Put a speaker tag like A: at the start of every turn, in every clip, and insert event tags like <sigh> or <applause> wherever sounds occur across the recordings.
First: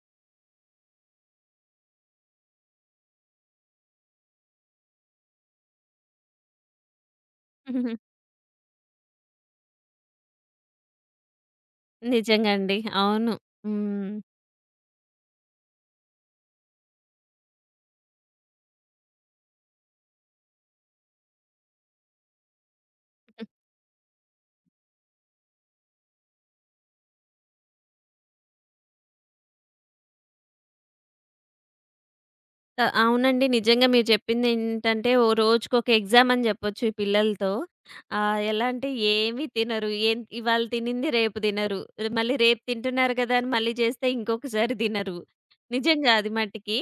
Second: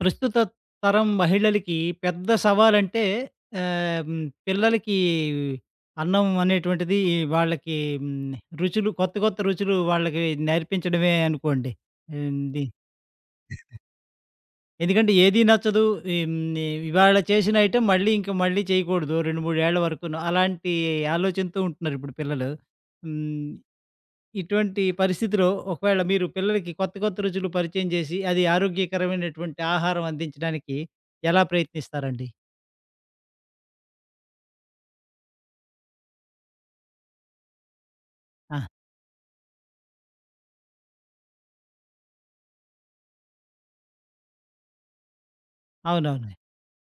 A: ప్రస్తుత తరం మహిళలకి పెద్ద సవాలంటే ఆహ్, హ్మ్. పిల్లలకి అన్నం అనేటువంటిది వాళ్ళకి.
B: హుహుహు.
A: హ్మ్. రుచులు కొత్త రుచులు వాళ్ళకి నేర్పించడమే అనుకోండి. హ్మ్.
B: నిజంగా
A: ది
B: అండి. అవును. హ్మ్.
A: ఎందుకంటే ఏది నచ్చదు. హ్మ్. ఇవాళ చేసిన ఐటెమ్ మళ్ళీ ఇంక మళ్ళీ చేయకూడదు 2, 3 ఏళ్ల వరకును. అలాంటి ఆలోచనతో ఉంటున్నారు ఇప్పుడు పిల్లలు. హ్మ్. ఇటువంటి పరిస్థితిలో ఒకవేళ మీరు పిల్లలకి కొత్త కొత్త రుచులు పరిచయం చేసి, అది ఆరోగ్యకరమైనటువంటి ఆహారం అందించడానికి ఎలా ప్రయత్నిస్తారండి?
B: ఆ! అవునండి. నిజంగా మీరు చెప్పిందేంటంటే, ఓ రోజుకొక ఎగ్జామ్ అని చెప్పొచ్చు ఈ పిల్లలతో.
A: ఆ!
B: ఎలా అంటే ఏమి తినరు. ఏం ఇవాళ తినింది రేపు తినరు. మళ్ళీ రేపు తింటున్నారు కదా! అని మళ్ళీ చేస్తే ఇంకొకసారి తినరు. నిజంగా అది
A: అవునవును.
B: మటికి.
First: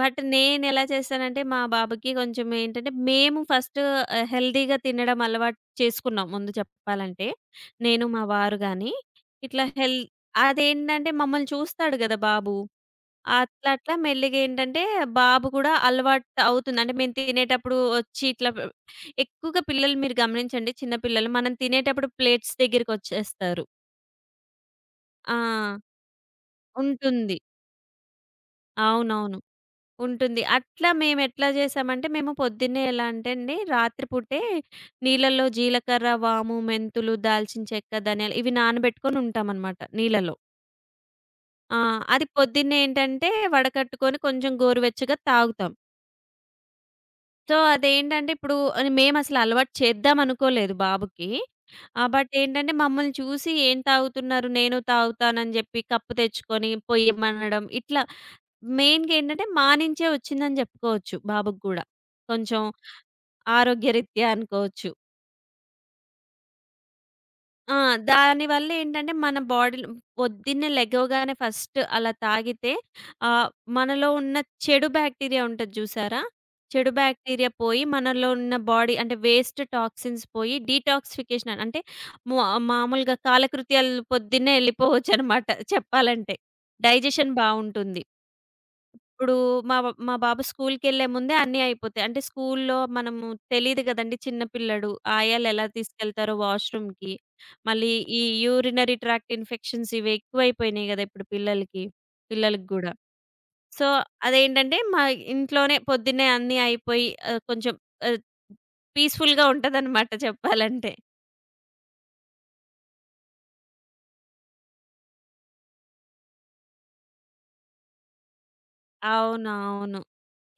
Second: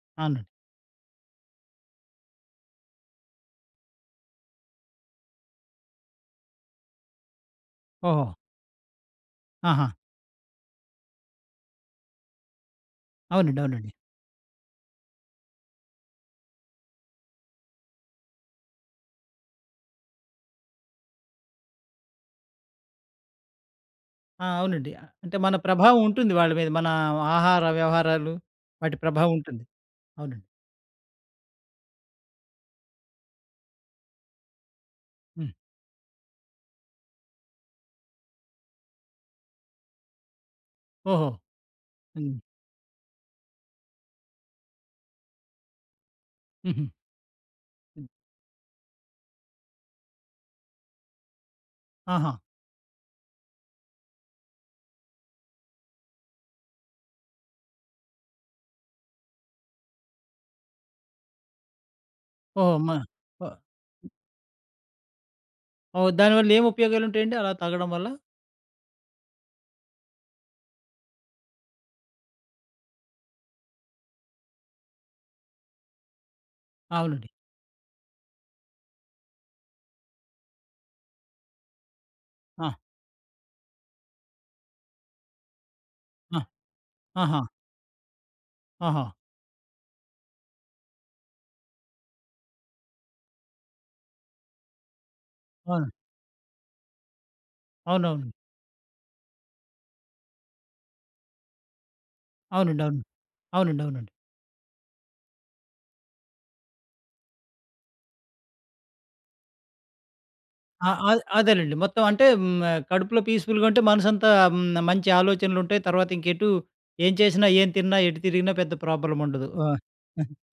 B: బట్
A: అవునండి.
B: నేనెలా చేస్తానంటే, మా బాబుకి కొంచెం ఏంటంటే, మేము ఫస్ట్ హెల్తీగా తినడం అలవాటు చేసుకున్నాం ముందు చెప్పాలంటే. నేను మా
A: ఓహో!
B: వారు గాని. ఇట్లా
A: ఆహా!
B: హెల్ అదేంటంటే మమ్మల్ని చూస్తాడు కదా బాబు.
A: అవునండి.
B: అట్లా
A: అవునండి.
B: అట్లా మెల్లిగా ఏంటంటే బాబు కూడా అలవాటు అవుతుంది. అంటే మేము తినేటప్పుడు వచ్చి ఇట్లా పె ఎక్కువగా పిల్లలు మీరు గమనించండి చిన్న పిల్లలు మనం తినేటప్పుడు ప్లేట్స్ దగ్గరికొచ్చేస్తారు.
A: ఆ! అవునండి. అంటే మన
B: ఆ!
A: ప్రభావం ఉంటుంది వాళ్ళ మీద. మన
B: ఉంటుంది.
A: ఆహార వ్యవహారాలు వాటి ప్రభావం
B: అవునవును.
A: ఉంటుంది.
B: ఉంటుంది.
A: అవునండి.
B: అట్లా మేము ఎట్లా చేసామంటే మేము పొద్దున్నే ఎలా అంటే అండి రాత్రి పూటే నీళ్ళల్లో
A: హ్మ్.
B: జీలకర్ర, వాము, మెంతులు, దాల్చిన చెక్క, ధనియాలు ఇవి నానబెట్టుకొని ఉంటామనమాట నీళ్ళలో.
A: ఓహో!
B: ఆ! అది
A: హ్మ్.
B: పొద్దున్నే ఏంటంటే వడకట్టుకొని కొంచెం గోరువెచ్చగా తాగుతాం.
A: హుహు.
B: సో,
A: హ్మ్.
B: అదేంటంటే ఇప్పుడు మేమసలు అలవాటు చేద్దాం అనుకోలేదు బాబుకి. బట్
A: ఆహా!
B: ఏంటంటే మమ్మల్ని చూసి ఏం తాగుతున్నారు? నేను తాగుతానని జెప్పి కప్పు తెచ్చుకొని పొయ్యమనడం. ఇట్లా మెయిన్‌గా ఏంటంటే మా నుంచే వచ్చిందని జెప్పుకోవచ్చు బాబుకి గూడా. కొంచెం
A: ఓహో! మ ఓహ్!
B: ఆరోగ్యరీత్యా అనుకోవచ్చు.
A: ఓహ్! దానివల్ల ఏం ఉపయోగాలుంటాయండి అలా
B: ఆ!
A: తాగడం వల్ల?
B: దానివల్ల ఏంటంటే మన బాడీలో పొద్దున్నే లెగవగానే ఫస్ట్ అలా తాగితే ఆహ్, మనలో ఉన్న చెడు బ్యాక్టీరియా ఉంటది చూసారా? చెడు
A: అవునండి.
B: బ్యాక్టీరియా పోయి మనలో ఉన్న బాడీ అంటే వేస్ట్ టాక్సిన్స్ పోయి డీటాక్సిఫికేషన్ అని అంటే మా
A: ఆ!
B: మామూలుగా కాలకృత్యాలు పొద్దున్నే వెళ్ళిపోవచ్చనమాట చెప్పాలంటే.
A: ఆ!
B: డైజెషన్
A: ఆహా!
B: బావుంటుంది.
A: ఆహా!
B: ఇప్పుడు మా బాబు స్కూల్‌కెళ్ళే ముందే అన్నీ అయిపోతాయి. అంటే స్కూల్‌లో మనము తెలీదు గదండీ చిన్న పిల్లడు. ఆయాలెలా
A: అవును.
B: తీసుకెళ్తారో వాష్‌రూమ్‌కి. మళ్ళీ ఈ
A: అవునవును.
B: యూరినరీ ట్రాక్ట్ ఇన్ఫెక్షన్స్ ఇవి ఎక్కువైపోయినాయి గదా! ఇప్పుడు పిల్లలకి. పిల్లలకి
A: అవునండి.
B: గూడా.
A: అవును. అవునండి.
B: సో,
A: అవునండి.
B: అదేంటంటే మా ఇంట్లోనే పొద్దున్నే అన్నీ అయిపోయి కొంచెం ఆహ్, పీస్‌ఫుల్‌గా ఉంటదనమాట
A: ఆ!
B: చెప్పాలంటే.
A: అదేనండి. మొత్తం అంటే కడుపులో పీస్‌ఫుల్‌గా ఉంటే మనసంతా మంచి ఆలోచనలుంటాయి. తర్వాత ఇంకెటు ఏం చేసినా, ఏం తిన్నా, ఎటు తిరిగినా పెద్ద ప్రాబ్లమ్ ఉండదు. ఆ!
B: అవునవును.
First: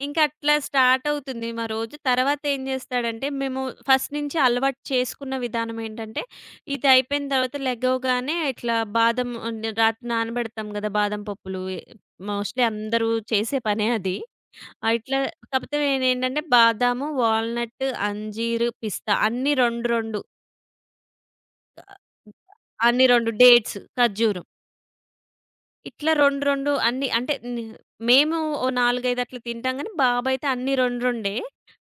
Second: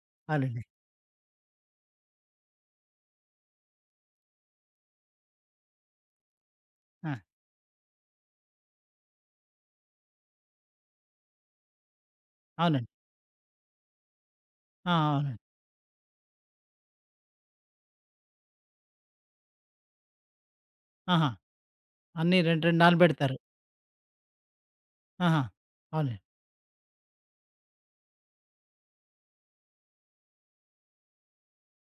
B: ఇంక అట్లా
A: అవునండి.
B: స్టార్ట్ అవుతుంది మా రోజు. తర్వాత ఏం జేస్తాడంటే, మేము ఫస్ట్ నుంచి అలవాటు చేసుకున్న విధానం ఏంటంటే, ఇది
A: ఆ!
B: అయిపోయిన తర్వాత లెగవగానే ఇట్లా బాదం అంటే రాత్రి నానబెడతాం గదా! బాదం పప్పులు. మోస్ట్‌లీ
A: అవునండి.
B: అందరూ చేసే పనే అది.
A: ఆ!
B: ఇట్లా
A: అవునండి.
B: కాకపోతే నేనేంటంటే బాదాము, వాల్నట్, అంజీరు, పిస్తా అన్నీ 2, 2
A: ఆహా! అన్నీ 2, 2
B: అన్ని 2
A: నానబెడతారు.
B: డేట్స్, ఖర్జూరం.
A: ఆహా!
B: ఇట్లా
A: అవునండి.
B: 2, 2 అన్నీ అంటే ని మేము ఓ 4, 5 అట్లా తింటాం గానీ, బాబైతే అన్నీ 2, 2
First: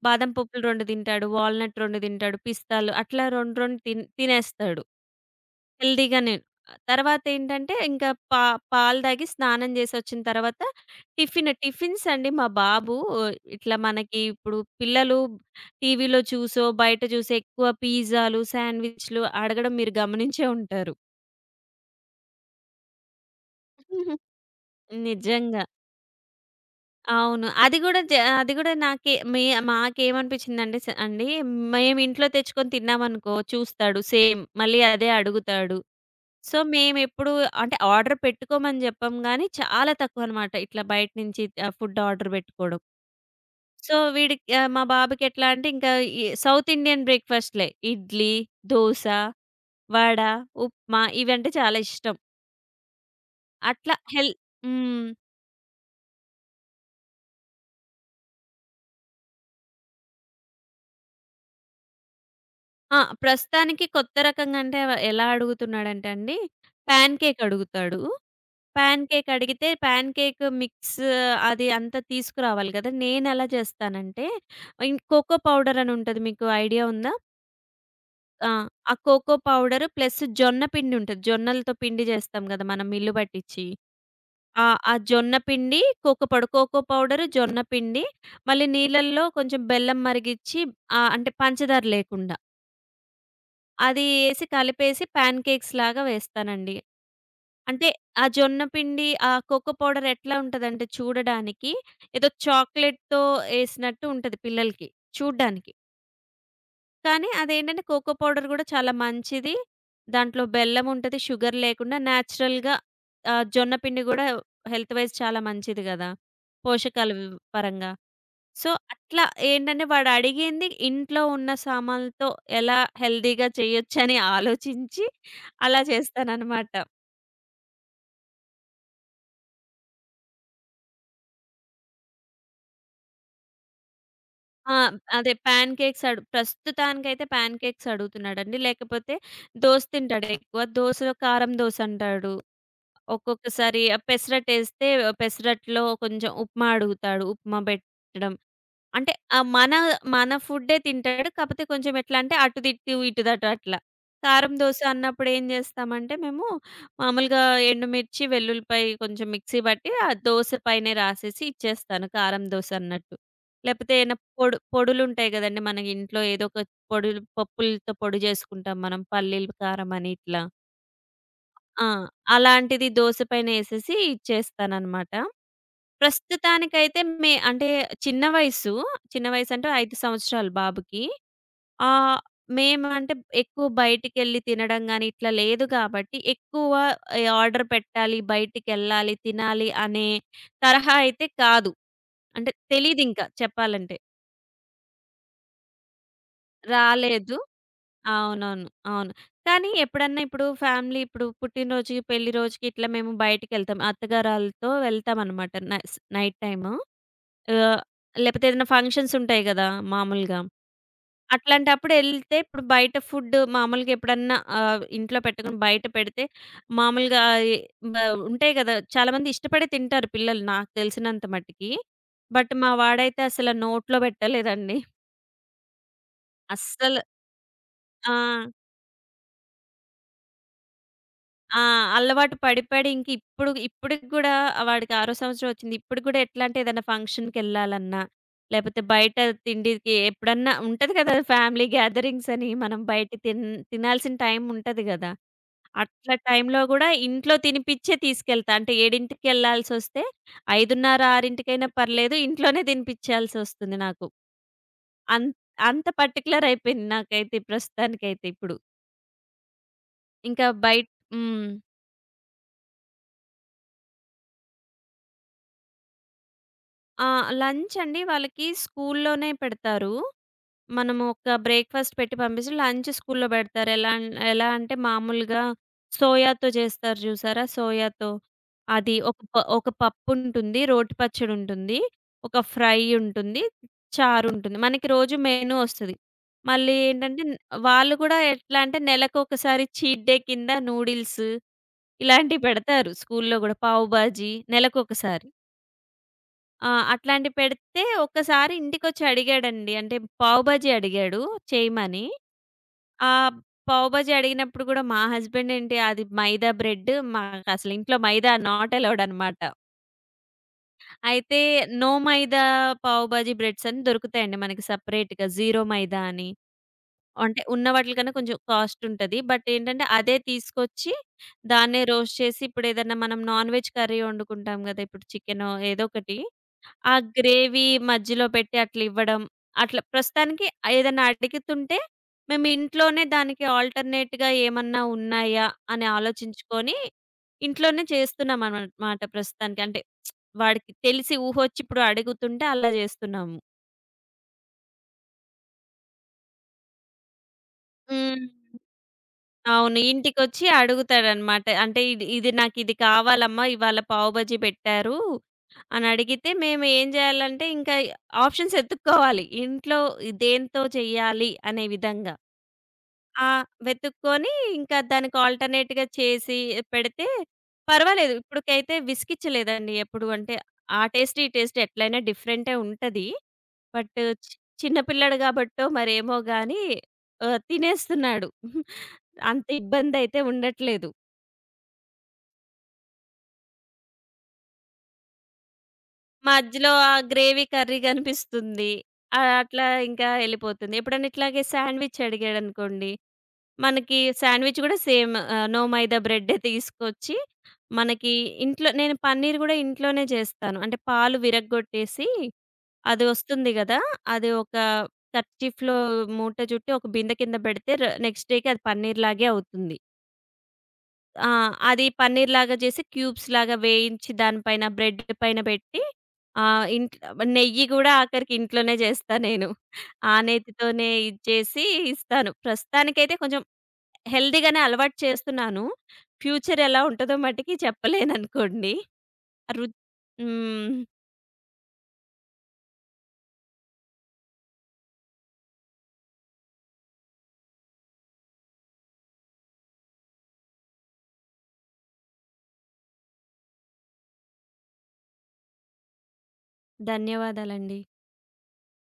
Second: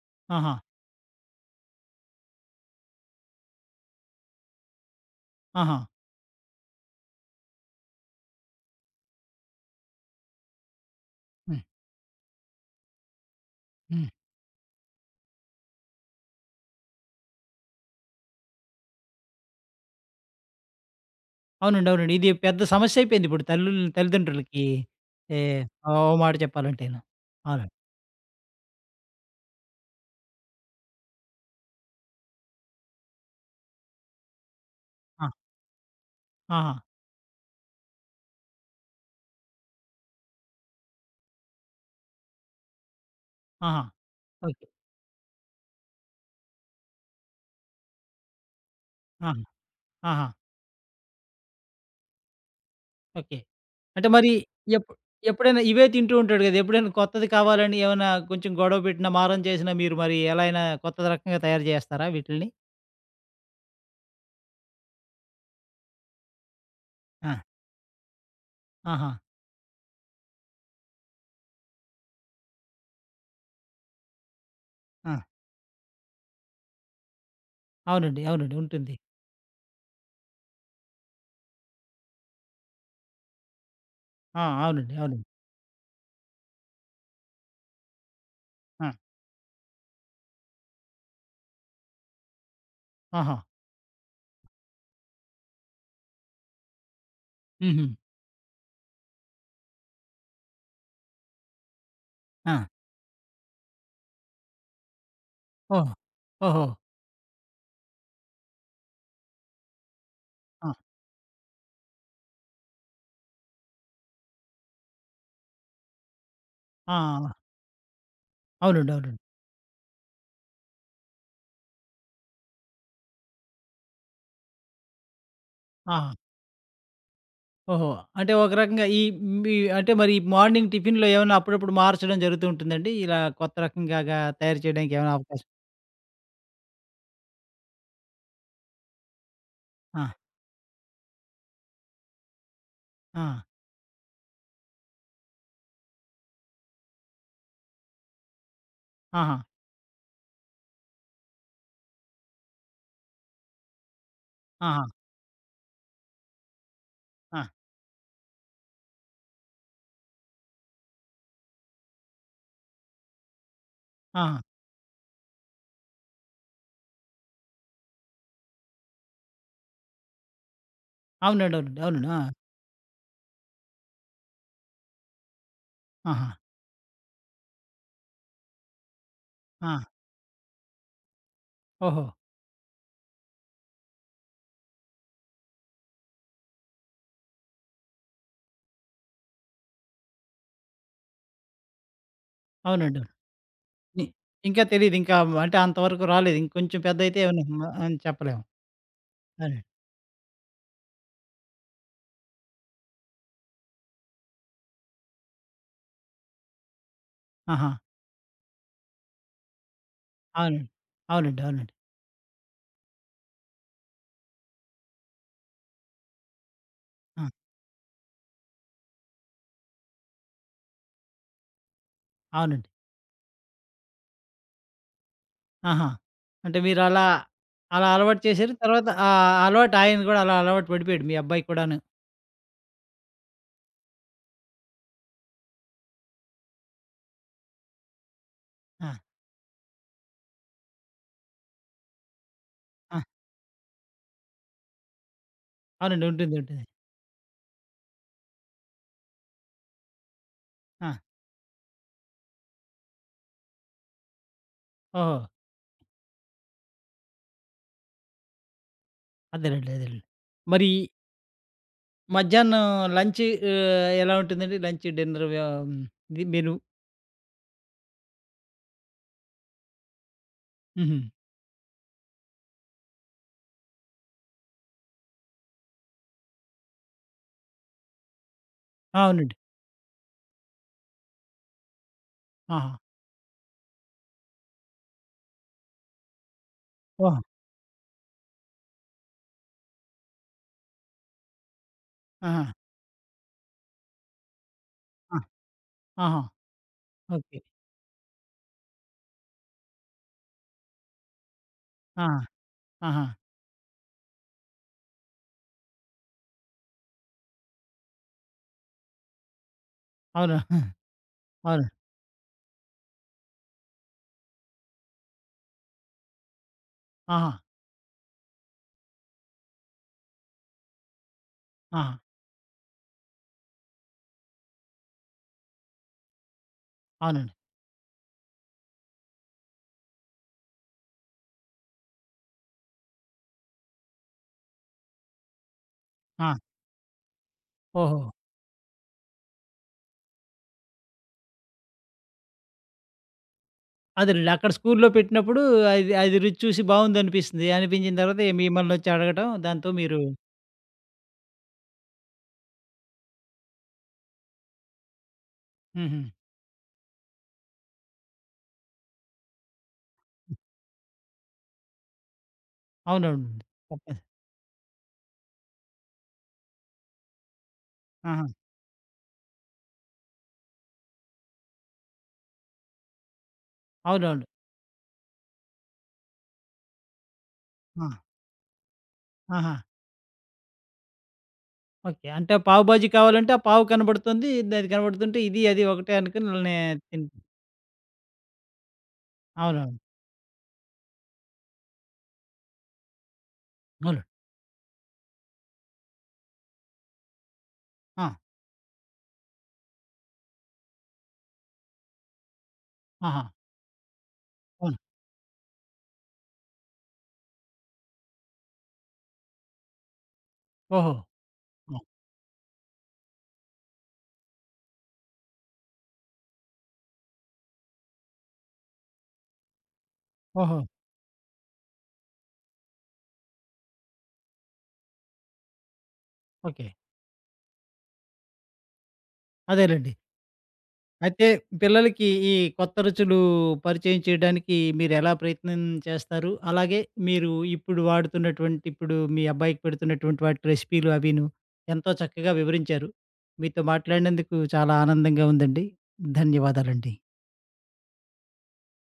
B: బాదం
A: ఆహా!
B: పప్పులు 2 తింటాడు, వాల్‌నట్ 2 తింటాడు, పిస్తాలు అట్లా 2, 2 తినేస్తాడు
A: ఆహా!
B: హెల్తీగానే. తర్వాతేంటంటే ఇంకా పాలు తాగి స్నానం చేసొచ్చిన తర్వాత టిఫిన్,
A: హ్మ్.
B: టిఫిన్స్ అండి మా బాబు ఇట్లా
A: హ్మ్.
B: మనకి ఇప్పుడు పిల్లలు టీవీలో చూసో, బయట చూసో ఎక్కువ పిజ్జాలు, శాండ్‌విచ్‌లు అడగడం మీరు గమనించే ఉంటారు.
A: అవునండి. అవునండి. ఇది పెద్ద సమస్యయిపోయింది ఇప్పుడు
B: <laughs>
A: తల్లిదండ్రులకి. ఏ
B: నిజంగా.
A: ఓ మాట చెప్పాలంటేను.
B: అవును.
A: అవునండి.
B: అది గూడా నాకే మే మాకేమనిపించిందంటే అండి, మేమింట్లో తెచ్చుకొని తిన్నామనుకో చూస్తాడు సేమ్. మళ్ళీ అదే
A: ఆ!
B: అడుగుతాడు. సో,
A: ఆహా!
B: మేమెప్పుడు అంటే ఆర్డర్ పెట్టుకోమని జెప్పం గానీ, చాలా తక్కువనమాట ఇట్లా బయట నుంచి ఫుడ్ ఆర్డర్ బెట్టుకోవడం.
A: ఆహా!
B: సో, వీడికి
A: ఓకే.
B: మా బాబుకెట్లా అంటే ఇంకా ఈ సౌత్ ఇండియన్ బ్రేక్‌ఫాస్ట్‌లే. ఇడ్లీ, దోస,
A: ఆహా!
B: వడ,
A: ఆహా!
B: ఉప్మా ఇవంటే చాలా ఇష్టం.
A: ఓకే.
B: అట్లా
A: అంటే మరి
B: హెల్
A: ఎప్
B: హ్మ్.
A: ఎప్పుడైనా ఇవే తింటూ ఉంటాడు గదా! ఎప్పుడైనా కొత్తది కావాలని ఏమైనా కొంచెం గొడవ పెట్టినా, మారం చేసినా మీరు మరి ఎలా అయినా కొత్త రకంగా తయారు జేస్తారా వీటిల్ని?
B: ఆ! ప్రస్తుతానికి కొత్త రకంగా అంటే ఎలా అడుగుతున్నాడంటే అండి, ప్యాన్
A: ఆ!
B: కేక్ అడుగుతాడు. ప్యాన్
A: ఆహా!
B: కేక్ అడిగితే ప్యాన్ కేక్ మిక్స్ అది అంతా తీసుకురావాలి కదా! నేనెలా చేస్తానంటే, ఇన్
A: ఆ!
B: కోకో పౌడర్ అని ఉంటది. మీకు ఐడియా ఉందా?
A: అవునండి.
B: ఆ!
A: అవునండి.
B: ఆ
A: ఉంటుంది.
B: కోకో పౌడర్ ప్లస్ జొన్న పిండి ఉంటది. జొన్నలతో పిండి చేస్తాం కదా! మనం మిల్లు పట్టిచ్చి.
A: ఆ!
B: ఆ! ఆ
A: అవునండి. అవునండి.
B: జొన్న పిండి, కోకో పౌడర్, కోకో పౌడర్, జొన్న పిండి, మళ్ళీ
A: ఆ!
B: నీళ్ళల్లో కొంచెం బెల్లం మరిగిచ్చి అంటే పంచదార లేకుండా.
A: ఆహా!
B: అది ఏసి కలిపేసి ప్యాన్ కేక్స్ లాగా వేస్తానండి.
A: హుహు.
B: అంటే ఆ జొన్న పిండి, ఆ కోకో పౌడర్ ఎట్లా ఉంటదంటే చూడడానికి ఏదో
A: ఆ!
B: చాక్లేట్‌తో ఏసినట్టు ఉంటది పిల్లలకి చూడ్డానికి.
A: ఓహ్! ఓహో!
B: కానీ అదేంటంటే కోకో పౌడర్ గూడా చాలా మంచిది. దాంట్లో
A: ఆ!
B: బెల్లం ఉంటది. షుగర్ లేకుండా నేచురల్‌గా జొన్న పిండి గూడా హెల్త్ వైస్ చాలా మంచిది గదా!
A: ఆ!
B: పోషకాలు పరంగా. సో,
A: అవునండి. అవునండి.
B: అట్లా ఏంటంటే వాడడిగింది ఇంట్లో ఉన్న సామాన్లతో ఎలా హెల్తీగా చేయొచ్చని ఆలోచించి అలా
A: ఆహా!
B: చేస్తాననమాట.
A: ఓహో! అంటే ఒక రకంగా ఈ మీ అంటే మరి మార్నింగ్ టిఫిన్‌లో ఏమైనా అప్పుడప్పుడు మార్చడం జరుగుతూ ఉంటుందండి? ఇలా కొత్త రకంగాగా తయారు
B: ఆ!
A: చేయడానికి ఏమైనా
B: అదే
A: అవకాశం.
B: పాన్ కేక్స్ అడు ప్రస్తుతానికైతే పాన్ కేక్స్ అడుగుతున్నాడండి. లేకపోతే దోస
A: ఆ!
B: తింటాడు ఎక్కువ. దోసలో కారం దోసంటాడు.
A: ఆ!
B: ఒక్కొక్కసారి పెసరట్టేస్తే పెసరట్లో కొంచెం ఉప్మా అడుగుతాడు. ఉప్మా పెట్టడం. అంటే
A: ఆహా!
B: మన మన ఫుడ్డే తింటాడు. కాపోతే కొంచెం ఎట్లా అంటే అటు తిట్టు, ఇటు దటు అట్లా. కారం దోస
A: ఆహా!
B: అన్నప్పుడు ఏం చేస్తామంటే మేము
A: ఆ!
B: మామూలుగా ఎండుమిర్చి, వెల్లుల్లిపాయ కొంచెం మిక్సీ బట్టి ఆ దోస పైనే రాసేసి ఇచ్చేస్తాను కారం దోస అన్నట్టు. లేపోతే ఏమైనా
A: ఆ!
B: పొడులుంటాయి గదండీ! మన ఇంట్లో ఏదో ఒక పొడులు పప్పులతో పొడి జేసుకుంటాం మనం. పల్లీలు కారం అని ఇట్లా.
A: అవునండి. అవునండి.
B: ఆ!
A: అవునండి. ఆ!
B: అలాంటిది దోస పైన ఏసేసి ఇచ్చేస్తాననమాట.
A: ఆహా!
B: ప్రస్తుతానికైతే అంటే చిన్న వయసు. చిన్న వయసంటే
A: ఆ!
B: 5 సంవత్సరాలు బాబుకి.
A: ఓహో!
B: ఆహ్, మేమంటే ఎక్కువ బయటికెళ్ళి తినడం గాని ఇట్లా లేదు గాబట్టి, ఎక్కువ ఈ ఆర్డర్ పెట్టాలి, బయటికెళ్ళాలి, తినాలి అనే తరహా అయితే కాదు. అంటే
A: అవునండి. అవును.
B: తెలీదింకా చెప్పాలంటే.
A: ఇ ఇంకా తెలీదు. ఇంకా అంటే అంతవరకు రాలేదు. ఇంకొంచెం పెద్దయితే
B: రాలేదు.
A: ఏమన్నా హ్మ్. అని చెప్పలేము.
B: అవునవును. అవును.
A: అవునండి.
B: కానీ ఎప్పుడన్నా ఇప్పుడు ఫ్యామిలీ ఇప్పుడు పుట్టినరోజుకి, పెళ్లి రోజుకి ఇట్లా మేము బయటికెళ్తాం. అత్తగారాళ్ళతో వెళ్తామనమాట. Night time.
A: ఆహా!
B: ఆహ్, లేపోతే ఏదైనా ఫంక్షన్స్ ఉంటాయి గదా! మామూలుగా.
A: అవునండి. అవునండి. అవునండి.
B: అట్లాంటప్పుడు ఎళ్తే ఇప్పుడు బయట ఫుడ్ మామూలుగా ఎప్పుడన్నా ఇంట్లో పెట్టకుండా బయట పెడితే మామూలుగా
A: ఆ!
B: ఎ బ ఉంటాయి గదా! చాలామంది ఇష్టపడి తింటారు పిల్లలు నాకు తెలిసినంత మటికి. బట్
A: అవునండి.
B: మా వాడైతే అసల నోట్లో పెట్టలేదండి.
A: ఆహా! అంటే
B: అస్సలు.
A: మీరలా అలా అలా
B: ఆ!
A: అలవాటు చేశారు. తర్వాత ఆ అలవాటు ఆయన గూడా అలా అలవాటు పడిపోయాడు. మీ అబ్బాయికి
B: ఆ!
A: కూడాను.
B: అలవాటు పడి, పడి ఇంక ఇప్పుడు ఇప్పటికి గూడా వాడికి ఆరో సంవత్సరం వచ్చింది. ఇప్పుడు గూడా ఎట్లా అంటే ఏదైనా ఫంక్షన్‌కెళ్ళాలన్నా, లేపోతే
A: ఆ!
B: బయట తిండికి ఎప్పుడన్నా ఉంటది కదా! ఫ్యామిలీ గ్యాదరింగ్స్ అని మనం
A: ఆ!
B: బయట తిన్ తినాల్సిన టైం ఉంటది గదా!
A: అవునండి.
B: అట్లా
A: ఉంటుంది.
B: టైంలో
A: ఉంటుంది.
B: గూడా ఇంట్లో తినిపిచ్చే తీసుకెళ్తా. అంటే 7కెళ్ళాల్సొస్తే
A: ఆ!
B: 5:30, 6కైనా పర్లేదు ఇంట్లోనే తినిపిచ్చేయాల్సొస్తుంది నాకు.
A: ఓహో!
B: అన్ అంత పర్టిక్యులర్ అయిపోయింది నాకైతే ప్రస్తుతానికైతే ఇప్పుడు.
A: అదేలెండి. అదేలెండి.
B: ఇంకా
A: మరి
B: బయట హ్మ్.
A: మధ్యాహ్నం లంచ్ ఎలా ఉంటుందండి? Lunch, dinner. ఆహ్, హ్మ్. The menu.
B: ఆ! లంచ్ అండి వాళ్ళకి స్కూల్లోనే పెడతారు.
A: హుహు.
B: మనము ఒక బ్రేక్‌ఫాస్ట్ పెట్టి పంపిచి లంచ్ స్కూల్‌లో పెడతారు. ఎలా అంటే మామూలుగా సోయాతో చేస్తారు చూసారా? సోయాతో. అది ఒక
A: అవునండి.
B: ప ఒక పప్పుంటుంది, రోటి పచ్చడుంటుంది, ఒక
A: ఆహా!
B: ఫ్రై ఉంటుంది, చారుంటుంది. మనకి రోజు మెనూ ఒస్తది. మళ్ళీ
A: ఓహ్!
B: ఏంటంటే న్ వాళ్ళు కూడా ఎట్లా అంటే నెలకొకసారి చీట్ డే కింద నూడిల్స్ ఇలాంటివి
A: ఆహా!
B: పెడతారు స్కూల్‌లో గూడా. పావు బాజీ
A: ఆ!
B: నెలకొకసారి.
A: ఆహా!
B: ఆ! అట్లాంటివి
A: ఓకే.
B: పెడితే ఒక్కసారి ఇంటికొచ్చి అడిగాడండి. అంటే పావు బాజీ అడిగాడు చేయమని.
A: ఆహా! ఆహా!
B: ఆ పావు బాజీ అడిగినప్పుడు కూడా మా హస్బెండ్ ఏంటి అది మైదా బ్రెడ్ మాకసలు ఇంట్లో మైదా నాట్ అలౌడ్ అనమాట.
A: అవును.
B: అయితే
A: అవును.
B: నో మైదా పావు బాజీ బ్రెడ్స్ అని దొరుకుతాయండి మనకి సెపరేట్‌గా. జీరో మైదా అని.
A: ఆహా!
B: అంటే ఉన్న వాటిలకన్నా కొంచెం కాస్ట్ ఉంటది. బట్ ఏంటంటే అదే తీసుకొచ్చి దాన్నే
A: ఆహా!
B: రోస్ట్ చేసి ఇప్పుడు ఏదన్నా మనం నాన్ వెజ్ కర్రీ వండుకుంటాం గదా! ఇప్పుడు చికెనో ఏదో ఒకటి. ఆ
A: అవునండి.
B: గ్రేవీ మధ్యలో పెట్టి అట్లా ఇవ్వడం. అట్లా ప్రస్తుతానికి ఏదైనా అడుగుతుంటే మేము ఇంట్లోనే దానికి ఆల్టర్‌నేట్‌గా ఏమన్నా ఉన్నాయా అని
A: ఆ!
B: ఆలోచించుకొని ఇంట్లోనే
A: ఓహో!
B: చేస్తున్నాం అనమాట ప్రస్తుతానికి. అంటే వాడికి తెలిసి ఊహొచ్చి ఇప్పుడు అడుగుతుంటే అలా చేస్తున్నాము.
A: అదేనండి. అక్కడ స్కూల్‌లో పెట్టినప్పుడు అది అది రుచి చూసి బావుందనిపిస్తుంది. అనిపించిన తర్వాత
B: హ్మ్.
A: మిమ్మల్నొచ్చి అడగటం దాంతో
B: అవును.
A: మీరు.
B: ఇంటికొచ్చి అడుగుతాడనమాట. అంటే ఇది నాకిది కావాలమ్మా ఇవాళ పావు బజ్జీ పెట్టారు అని
A: హుహు.
B: అడిగితే మేము ఏం చేయాలంటే ఇంకా ఆప్షన్స్ ఎతుక్కోవాలి. ఇంట్లో దేనితో చేయాలి అనే విధంగా. ఆ!
A: అవునవునండి. తప్పదు.
B: వెతుక్కొని ఇంకా దానికి ఆల్టర్‌నేట్‌గా చేసి పెడితే పర్వాలేదు.
A: ఆహా!
B: ఇప్పటికైతే విసిగిచ్చలేదండి ఎప్పుడు. అంటే ఆ టేస్ట్, ఈ టేస్ట్ ఎట్లైనా డిఫరెంటే ఉంటది. బట్
A: అవునవును.
B: చి చిన్న పిల్లాడు కాబట్టో మరేమో గాని
A: ఆ!
B: తినేస్తున్నాడు. అంత
A: ఆహా!
B: ఇబ్బందయితే ఉండట్లేదు.
A: ఓకే. అంటే పావు బాజీ కావాలంటే ఆ పావు కనబడుతుంది. అది కనబడుతుంటే ఇది అది ఒకటే అనుకోని నే
B: మధ్యలో ఆ
A: తిన్.
B: గ్రేవీ కర్రీ కనిపిస్తుంది. అట్లా
A: అవునవును.
B: ఇంకా ఎళ్ళిపోతుంది. ఎప్పుడైనా ఇట్లాగే శాండ్‌విచ్ అడిగాడనుకోండి, మనకి
A: అవును.
B: శాండ్‌విచ్ గూడా సేమ్ నో మైదా బ్రెడ్డే తీసుకొచ్చి, మనకి
A: ఆ!
B: ఇంట్లో నేను పన్నీర్ గూడా ఇంట్లోనే చేస్తాను. అంటే పాలు విరగ్గొట్టేసి, అది
A: ఆహా!
B: ఒస్తుంది గదా! అది ఒక
A: అవును.
B: కర్చీఫ్‌లో మూట చుట్టి, ఒక బిందె కింద బెడితే నెక్స్ట్ డేకి అది పన్నీర్‌లాగే అవుతుంది.
A: ఓహో!
B: ఆ!
A: ఆ!
B: అది పన్నీర్‌లాగా చేసి క్యూబ్స్‌లాగా వేయించి దానిపైన బ్రెడ్ పైన పెట్టి ఇంట్ల నెయ్యి గూడా ఆఖరికి ఇంట్లోనే చేస్తా నేను. ఆ
A: ఓహో!
B: నెయ్యితోనే ఇది చేసి ఇస్తాను. ప్రస్తుతానికైతే కొంచెం హెల్తీగానే అలవాటు చేస్తున్నాను. Future
A: okay.
B: ఎలా ఉంటదో మటికి చెప్పలేననుకోండి. రుచ్
A: అదేలెండి.
B: హ్మ్.
A: అయితే పిల్లలకి ఈ కొత్త రుచులు పరిచయం చేయడానికి మీరెలా ప్రయత్నం చేస్తారు? అలాగే మీరు ఇప్పుడు వాడుతున్నటువంటి ఇప్పుడు మీ అబ్బాయికి పెడుతున్నటువంటి వాటి రెసిపీలు అవీను ఎంతో చక్కగా వివరించారు. మీతో మాట్లాడినందుకు చాలా ఆనందంగా ఉందండి. ధన్యవాదాలండి.
B: ధన్యవాదాలండి.